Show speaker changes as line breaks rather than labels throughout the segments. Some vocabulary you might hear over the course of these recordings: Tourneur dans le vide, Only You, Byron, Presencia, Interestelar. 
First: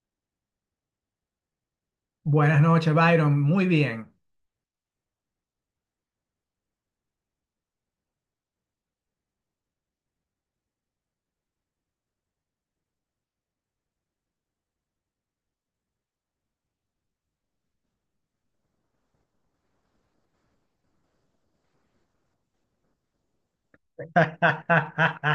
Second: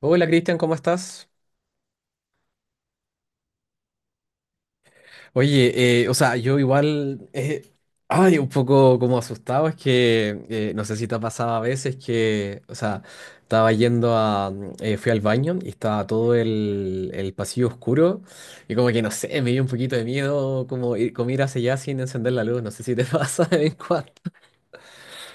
Hola Cristian, ¿cómo estás?
Buenas noches, Byron. Muy bien.
Oye, o sea, yo igual, ay, un poco como asustado, es que no sé si te ha pasado a veces que, o sea, estaba yendo a, fui al baño y estaba todo el pasillo oscuro y como que no sé, me dio un poquito de miedo como ir hacia allá sin encender la luz, no sé si te pasa de vez en cuando.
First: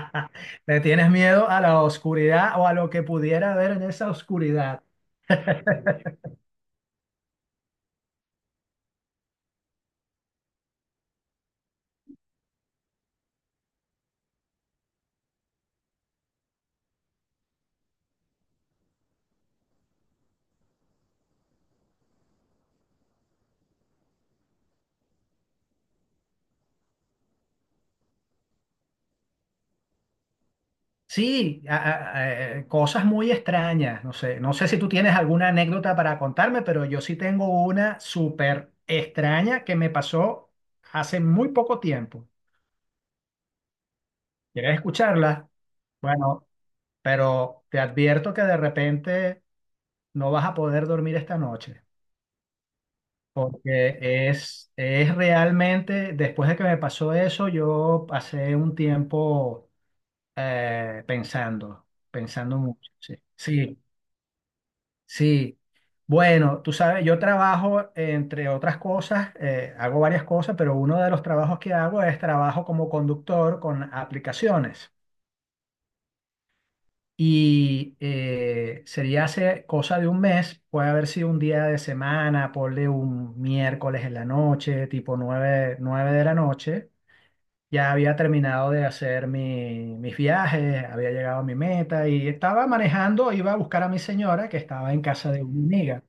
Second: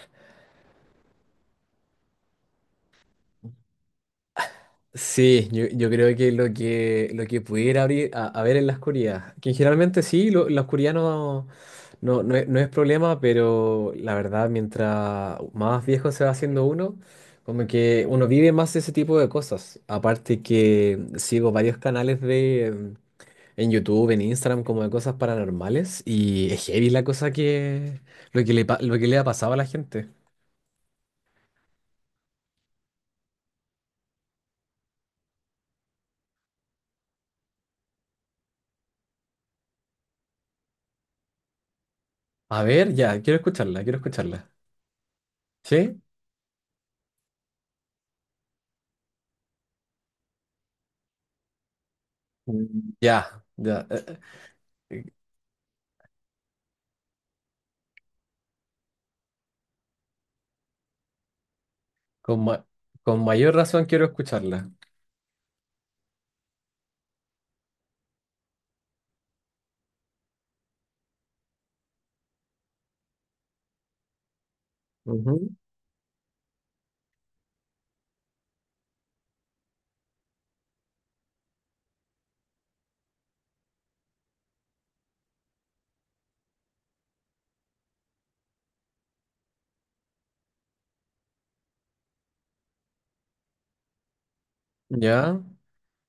¿Le tienes miedo a la oscuridad o a lo que pudiera haber en esa oscuridad?
Sí, yo creo que lo que pudiera abrir a ver en la oscuridad, que generalmente sí, la oscuridad no, no es problema, pero la verdad, mientras más viejo se va haciendo uno, como que uno vive más ese tipo de cosas. Aparte que sigo varios canales de en YouTube, en Instagram, como de cosas paranormales, y es heavy la cosa que lo que le ha pasado a la gente.
Sí, cosas muy extrañas. No sé, si tú tienes alguna anécdota para contarme, pero yo sí tengo una súper extraña que me pasó hace muy poco tiempo.
A ver, ya, quiero escucharla, quiero escucharla.
¿Quieres escucharla?
¿Sí?
Bueno, pero te advierto que de repente no vas a poder dormir esta noche.
Mm. Ya, ya.
Porque
Eh,
es realmente, después de que me pasó eso, yo pasé un tiempo pensando,
Con, ma-
mucho. Sí,
con mayor razón quiero escucharla.
sí. Bueno, tú sabes, yo trabajo, entre otras cosas, hago varias cosas, pero uno de los trabajos que hago es trabajo como conductor con aplicaciones.
Ujú.
Y sería hace cosa de un mes, puede haber sido un día de semana, ponle un miércoles en la noche, tipo nueve de la noche. Ya había terminado de hacer mis viajes, había llegado a mi meta y estaba manejando, iba a buscar a mi señora que estaba en casa
Ya,
de una amiga.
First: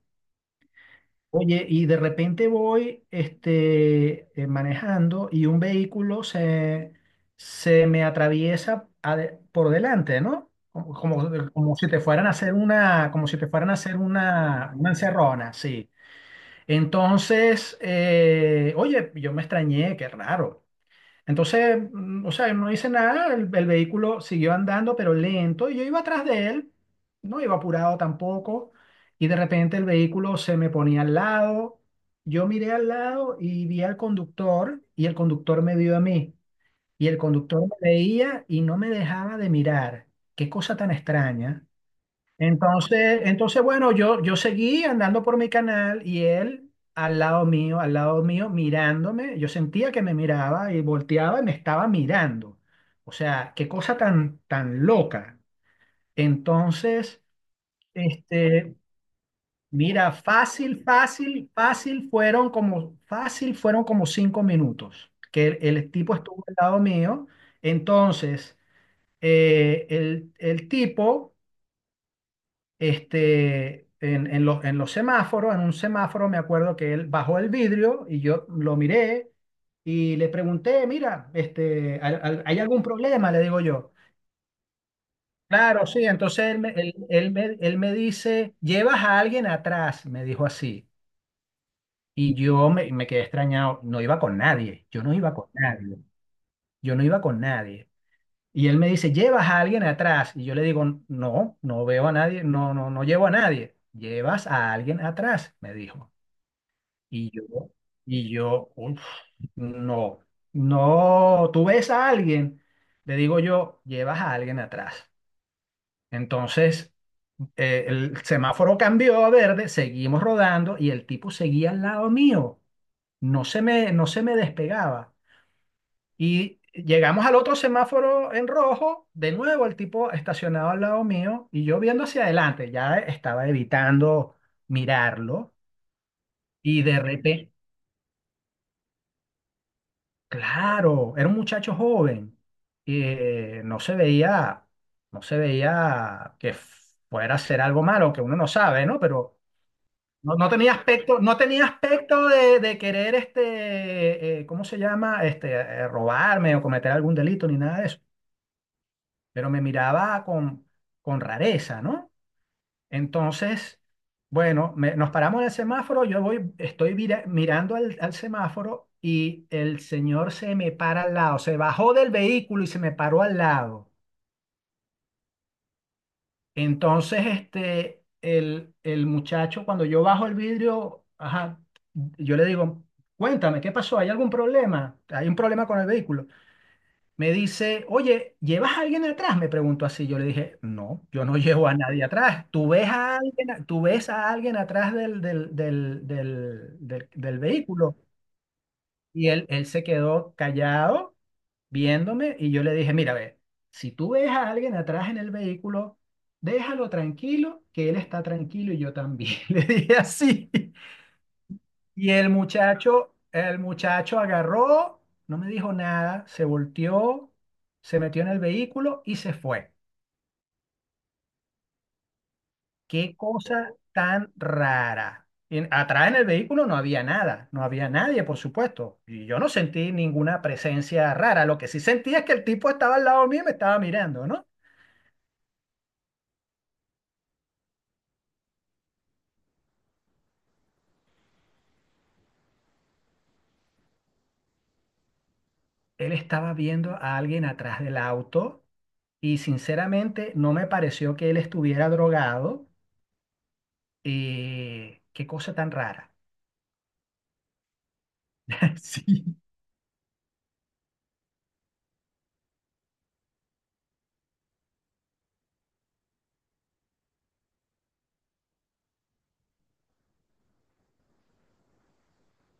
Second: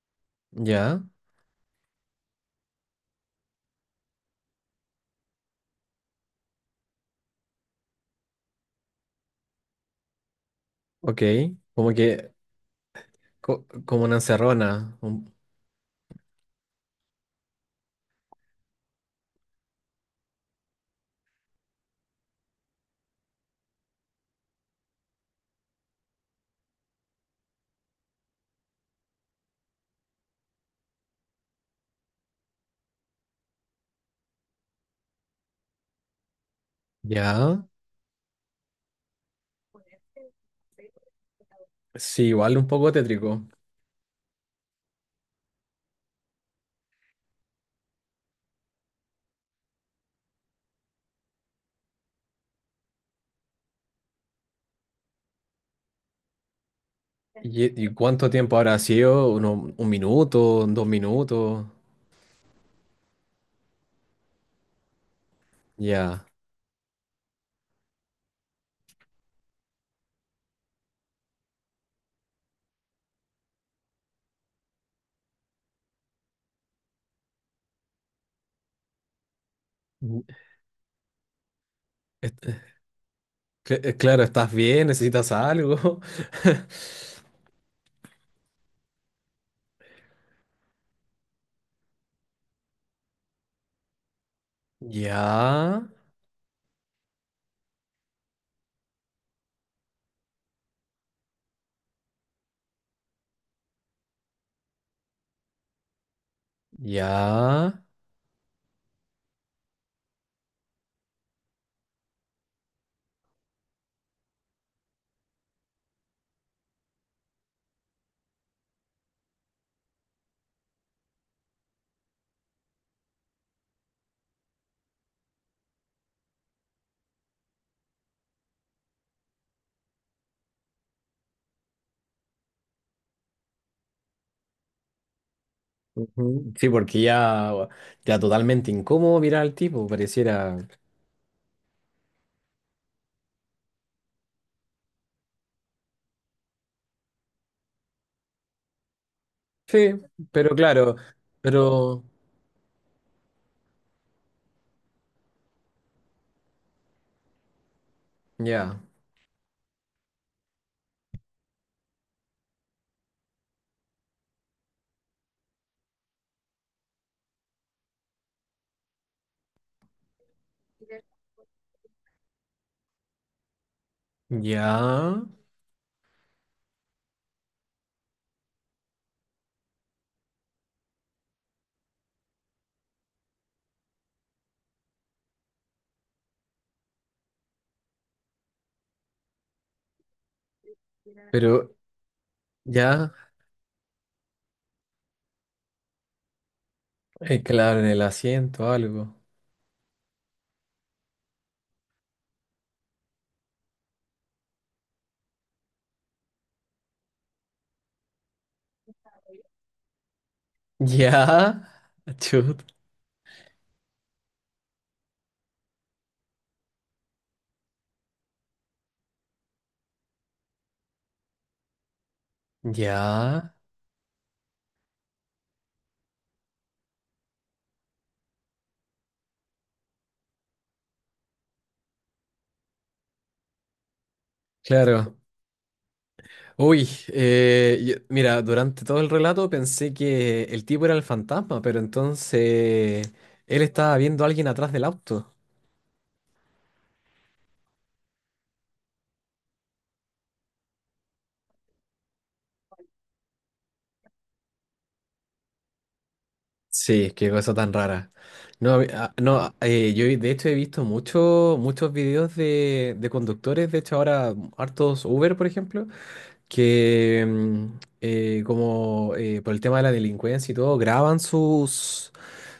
ya,
Oye, y de repente voy manejando y se me atraviesa por delante, ¿no?
ok.
Como si
Como
te fueran a
que,
hacer como si te fueran a hacer
como una
una
encerrona.
encerrona, sí. Entonces, oye, yo me extrañé, qué raro. Entonces, o sea, yo no hice nada, el vehículo siguió andando, pero lento, y yo iba atrás de él, no iba apurado tampoco, y de repente el vehículo se me ponía al lado, yo miré al lado y vi al conductor, y el conductor me vio a mí, y el
Ya,
conductor me veía y no me dejaba de mirar. Qué cosa tan extraña.
sí, igual un poco
Entonces,
tétrico.
bueno, yo seguí andando por mi canal y él al lado mío, mirándome. Yo sentía que me miraba y volteaba y me estaba mirando. O sea, qué cosa tan, tan loca. Entonces,
Y cuánto tiempo
este,
habrá sido? ¿Uno- un
mira,
minuto? ¿Dos minutos?
fácil fueron fácil fueron como 5 minutos que el tipo
Ya.
estuvo al lado mío. Entonces, el tipo en en los semáforos, en un semáforo me acuerdo que él bajó el vidrio y yo lo miré y
Mm,
le pregunté, mira, este, ¿hay,
est- eh,
hay algún problema? Le digo yo.
claro, ¿estás bien? ¿Necesitas
Claro,
algo?
sí, entonces él me dice, llevas a alguien atrás, me dijo así. Y me quedé extrañado, no iba con nadie,
Ya,
yo no iba con nadie. Y él me dice, ¿llevas a alguien atrás? Y yo le digo, no, no veo a nadie, no llevo a nadie. Llevas a alguien atrás, me dijo. Y yo,
ya.
"Uf, no, no, tú ves a alguien. Le digo yo, llevas a alguien atrás. Entonces, el semáforo cambió a verde, seguimos rodando y el tipo seguía al lado mío. No se me despegaba. Y llegamos al otro semáforo en rojo, de nuevo el tipo estacionado al lado mío y yo viendo hacia adelante, ya estaba evitando mirarlo
Ujú. Sí,
y de
porque
repente,
ya, ya totalmente incómodo mirar al tipo, pareciera.
claro, era un muchacho joven, no se veía, no se veía que fuera a hacer algo malo, que uno no sabe, ¿no? Pero
Sí,
no, no
pero
tenía
claro,
aspecto, no tenía
pero
aspecto de querer, este, ¿cómo se llama? Este, robarme o cometer algún delito ni nada de eso.
ya,
Pero me miraba con rareza, ¿no? Entonces, bueno, nos paramos en el semáforo, yo voy, estoy mirando al semáforo y el señor se me para al lado, se bajó del vehículo y se me paró al lado.
ya,
Entonces, el muchacho, cuando yo bajo el vidrio, ajá, yo le digo, cuéntame, ¿qué pasó? ¿Hay algún problema? ¿Hay un problema con el vehículo? Me dice, oye, ¿llevas a alguien atrás? Me preguntó así. Yo le dije, no, yo no llevo a
pero
nadie atrás. ¿Tú ves
ya,
a alguien, tú ves a alguien atrás del
claro, en
vehículo?
el asiento algo.
Y él se quedó callado viéndome y yo le dije, mira, ve, si tú ves a alguien atrás en el vehículo, déjalo tranquilo, que él está tranquilo y yo también. Le dije así.
Ya,
Y
chut,
el muchacho agarró, no me dijo nada, se volteó, se metió en el vehículo y se fue.
ya,
Qué cosa tan rara. Atrás en el vehículo no había nada, no había nadie, por supuesto. Y yo no sentí ninguna presencia rara. Lo que sí sentí es que el tipo estaba al lado mío y me estaba mirando, ¿no?
claro. Uy, mira, durante todo el relato pensé que el tipo era el fantasma, pero entonces él estaba viendo a alguien atrás del auto.
Él estaba viendo a alguien atrás del auto y sinceramente no me pareció que él estuviera drogado. Qué cosa tan rara.
Sí, qué cosa tan rara. No,
Sí.
yo de hecho he visto muchos videos de conductores, de hecho ahora hartos Uber, por ejemplo, que como por el tema de la delincuencia y todo, graban sus,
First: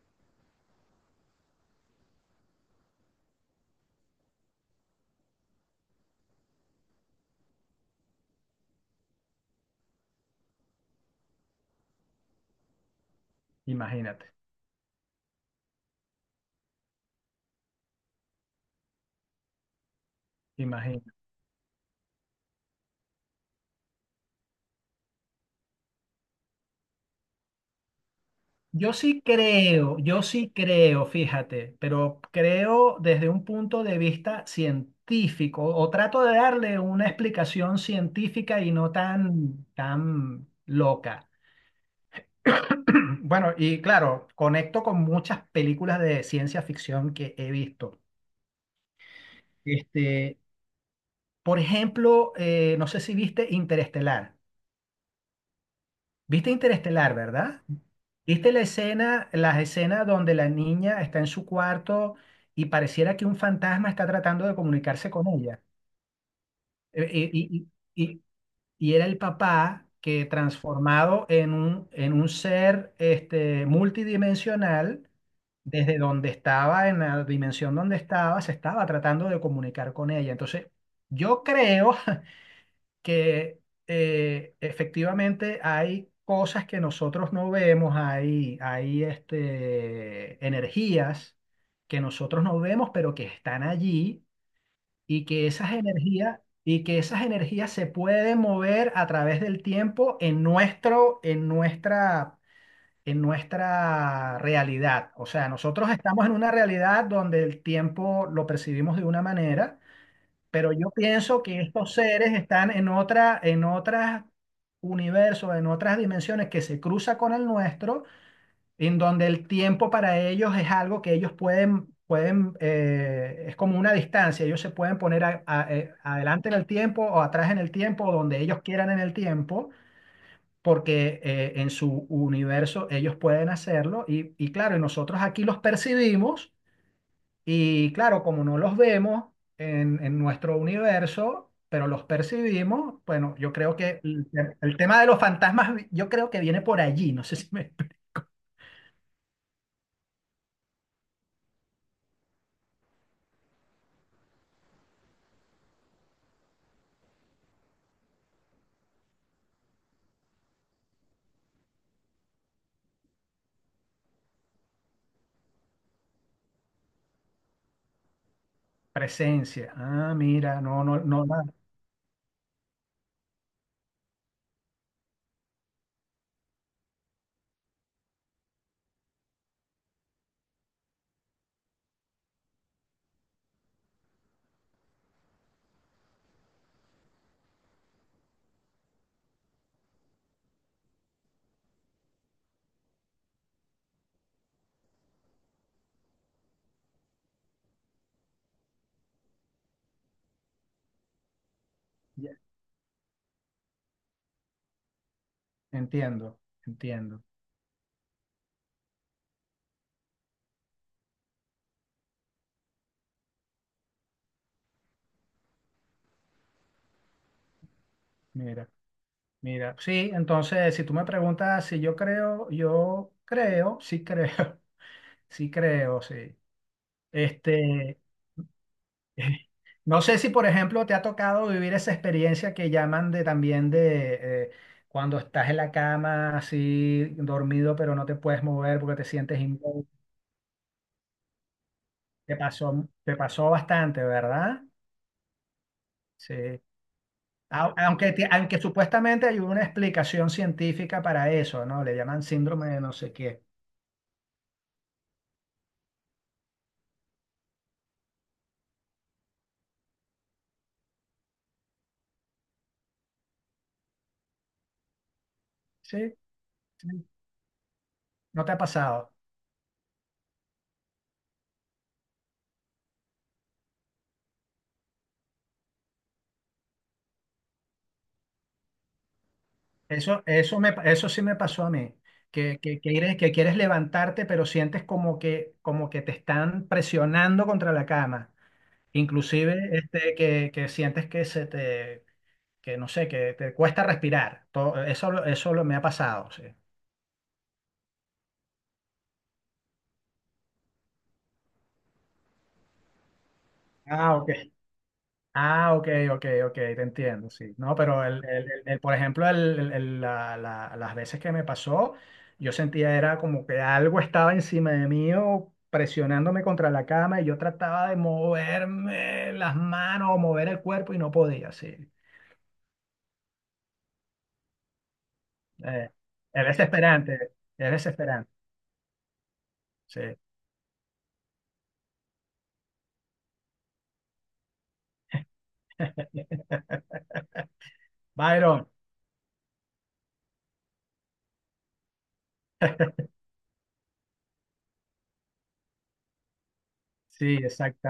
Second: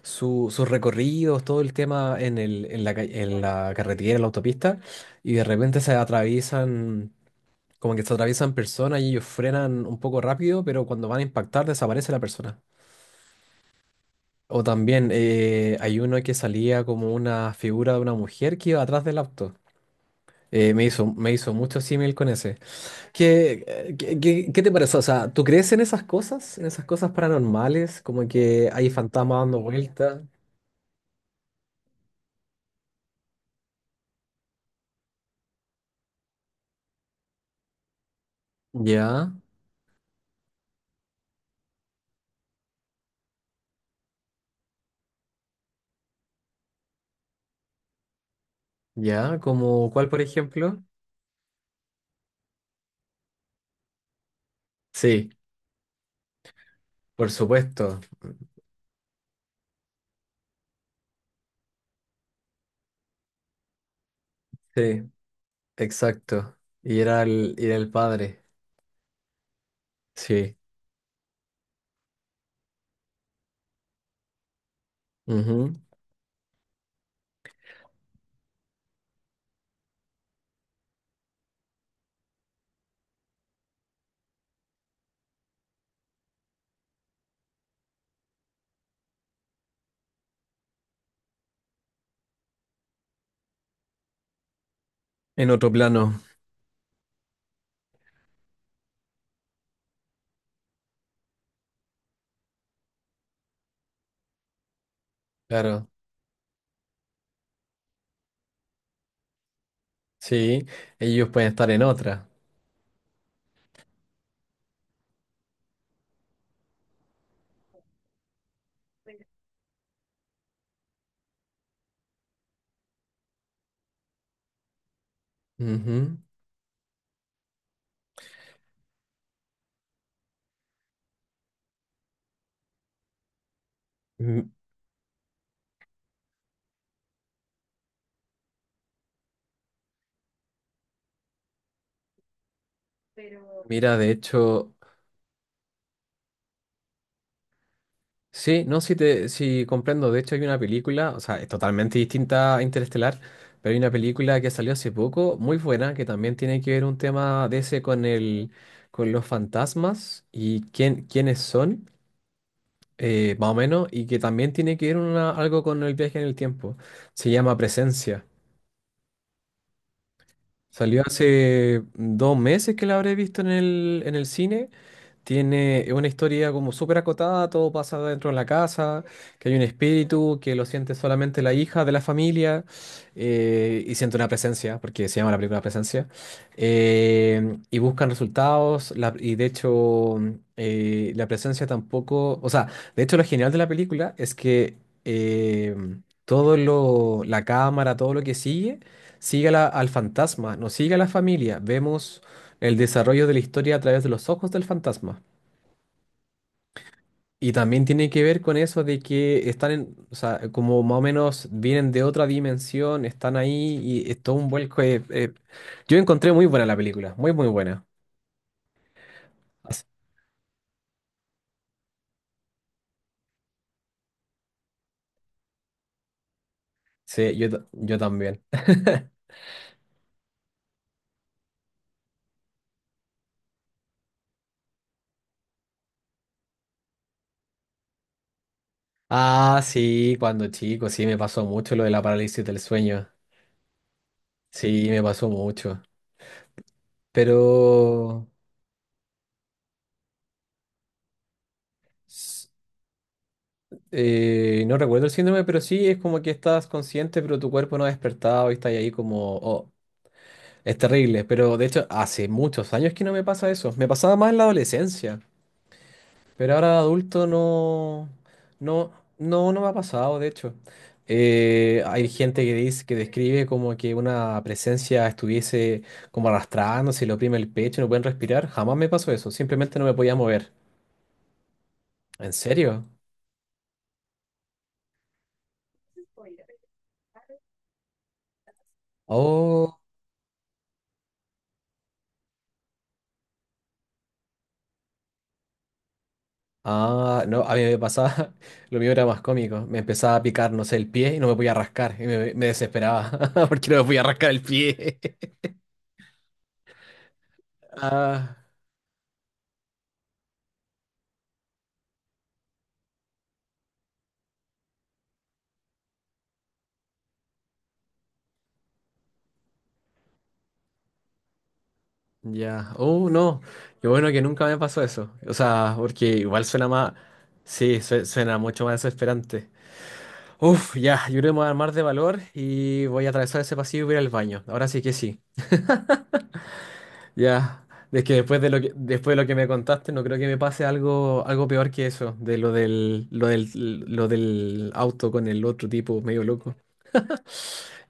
sus recorridos, todo el tema en el, en la, en la carretera, en la autopista, y de repente se atraviesan, como que se atraviesan personas y ellos frenan un poco rápido, pero cuando van a impactar desaparece la persona.
Imagínate,
O también hay uno que salía como una figura de una mujer que iba atrás del auto.
imagínate.
Me hizo mucho símil con ese. ¿Qué, qué te parece? O sea, ¿tú crees en esas cosas? ¿En esas cosas paranormales? Como que hay fantasmas dando vueltas.
Yo sí creo, fíjate, pero creo desde un punto de vista científico o trato de darle una explicación científica y no
Ya,
tan, tan loca. Bueno, y claro, conecto con muchas películas de ciencia ficción que he visto.
ya, como cuál, por
Este,
ejemplo.
por ejemplo, no sé si viste Interestelar.
Sí,
¿Viste Interestelar,
por
verdad?
supuesto.
¿Viste las escenas donde la niña está en su cuarto y pareciera que un fantasma está tratando de
Sí,
comunicarse con ella?
exacto. Y
Y,
era el
y- y-
padre.
y era el papá que
Sí.
transformado en un ser este, multidimensional,
Ujú.
desde donde estaba, en la dimensión donde estaba, se estaba tratando de comunicar con ella. Entonces, yo creo que efectivamente hay cosas que nosotros no vemos, hay este, energías que nosotros no vemos, pero que están allí y
En otro plano.
que esas energías se pueden mover a través del tiempo en en nuestra realidad. O sea,
Claro.
nosotros estamos en una realidad donde el tiempo lo percibimos de una manera
Sí,
pero yo
ellos
pienso
pueden
que
estar en
estos
otra.
seres están en otra, en otras universos, en otras dimensiones que se cruza con el nuestro, en donde el tiempo para ellos es algo que ellos pueden, es como una distancia, ellos se pueden poner
Ujú.
adelante en el tiempo o atrás en el tiempo, o donde ellos quieran en el tiempo, porque en su universo ellos pueden hacerlo
Mm,
y claro, y nosotros aquí los percibimos y claro, como no los vemos en nuestro universo, pero los percibimos, bueno, yo creo
mira,
que
de hecho,
el tema de los fantasmas, yo creo que viene por allí, no sé si me...
sí, no, sí, sí comprendo. De hecho, hay una película, o sea, es totalmente distinta a Interestelar, pero hay una película que salió hace poco, muy buena, que también tiene que ver un tema de ese con el, con los fantasmas y quién, quiénes son, más o menos, y que también tiene que ver algo con el viaje en el tiempo. Se llama Presencia.
Presencia. Ah, mira, no, no,
Salió
no, nada.
hace 2 meses que la habré visto en el cine. Tiene una historia como súper acotada, todo pasa dentro de la casa, que hay un espíritu, que lo siente solamente la hija de la familia y siente una presencia, porque se llama la primera Presencia, y buscan resultados y de hecho la presencia tampoco, o sea, de hecho lo genial de la película es que eh, todo lo, la cámara, todo lo que sigue, sigue a al fantasma, no sigue a la familia, vemos
Ya,
el desarrollo de la historia a través de los ojos del fantasma.
entiendo, entiendo.
Y también tiene que ver con eso de que están en, o sea, como más o menos vienen de otra dimensión, están ahí y es todo un vuelco. Yo encontré muy buena la película, muy buena.
Mira, mira.
As-
Sí, entonces, si tú me preguntas si yo creo, yo creo, sí creo, sí creo, sí.
Sí, yo
Este,
también.
no sé si, por ejemplo, te ha tocado vivir esa experiencia que llaman de también de cuando estás en la cama así dormido, pero no te puedes mover porque te sientes
Ah,
inmóvil.
sí, cuando chico, sí, me pasó mucho lo de la parálisis del sueño.
Te pasó bastante, ¿verdad?
Sí, me pasó mucho.
Sí.
Pero
Aunque, aunque supuestamente hay una explicación científica para eso, ¿no? Le llaman
s-
síndrome de no sé qué.
no recuerdo el síndrome, pero sí es como que estás consciente, pero tu cuerpo no ha despertado y estás ahí como, oh, es terrible, pero de hecho hace muchos años que no me pasa eso. Me pasaba más en la adolescencia,
Sí.
pero ahora de
Sí.
adulto no,
¿No te ha
no,
pasado?
no, no me ha pasado, de hecho. Hay gente que dice, que describe como que una presencia estuviese como arrastrándose, le oprime el pecho, no pueden respirar. Jamás me pasó eso, simplemente no me podía mover.
Eso sí me pasó a mí,
¿En serio?
que quieres levantarte, pero sientes como que te están presionando contra la cama. Inclusive
Oh,
este, que sientes que se te, que no sé, que te cuesta respirar. Eso lo, me ha pasado, sí.
ah, no, a mí me pasaba, lo mío era más cómico. Me empezaba a picar, no sé, el pie y no me podía rascar. Me desesperaba porque no me podía
Ah, ok.
rascar el pie.
Ah, ok, te entiendo, sí. No, pero
Ah,
por ejemplo, las veces que me pasó, yo sentía era como que algo estaba encima de mí o presionándome contra la cama y yo trataba de moverme las manos o mover el cuerpo y no podía, sí.
ya. Oh, no. Qué bueno que nunca me pasó eso. O sea,
Eh,
porque igual suena más.
es
Sí,
desesperante,
suena mucho más desesperante.
sí.
Uf, ya. Yo creo que me voy a armar de valor y voy a atravesar ese pasillo y voy a ir al baño. Ahora sí que sí. Ya. Es que después de lo
Byron,
que, después de lo que me contaste, no creo que me pase algo, algo peor que eso, de lo del auto con el otro tipo medio loco.
sí,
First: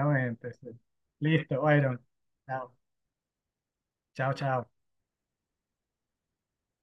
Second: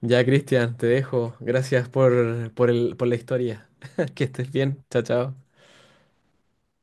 Ya,
sí.
Cristian, te dejo.
Listo,
Gracias
Byron.
por,
Chao,
por la historia. Que estés
chao.
bien. Chao, chao.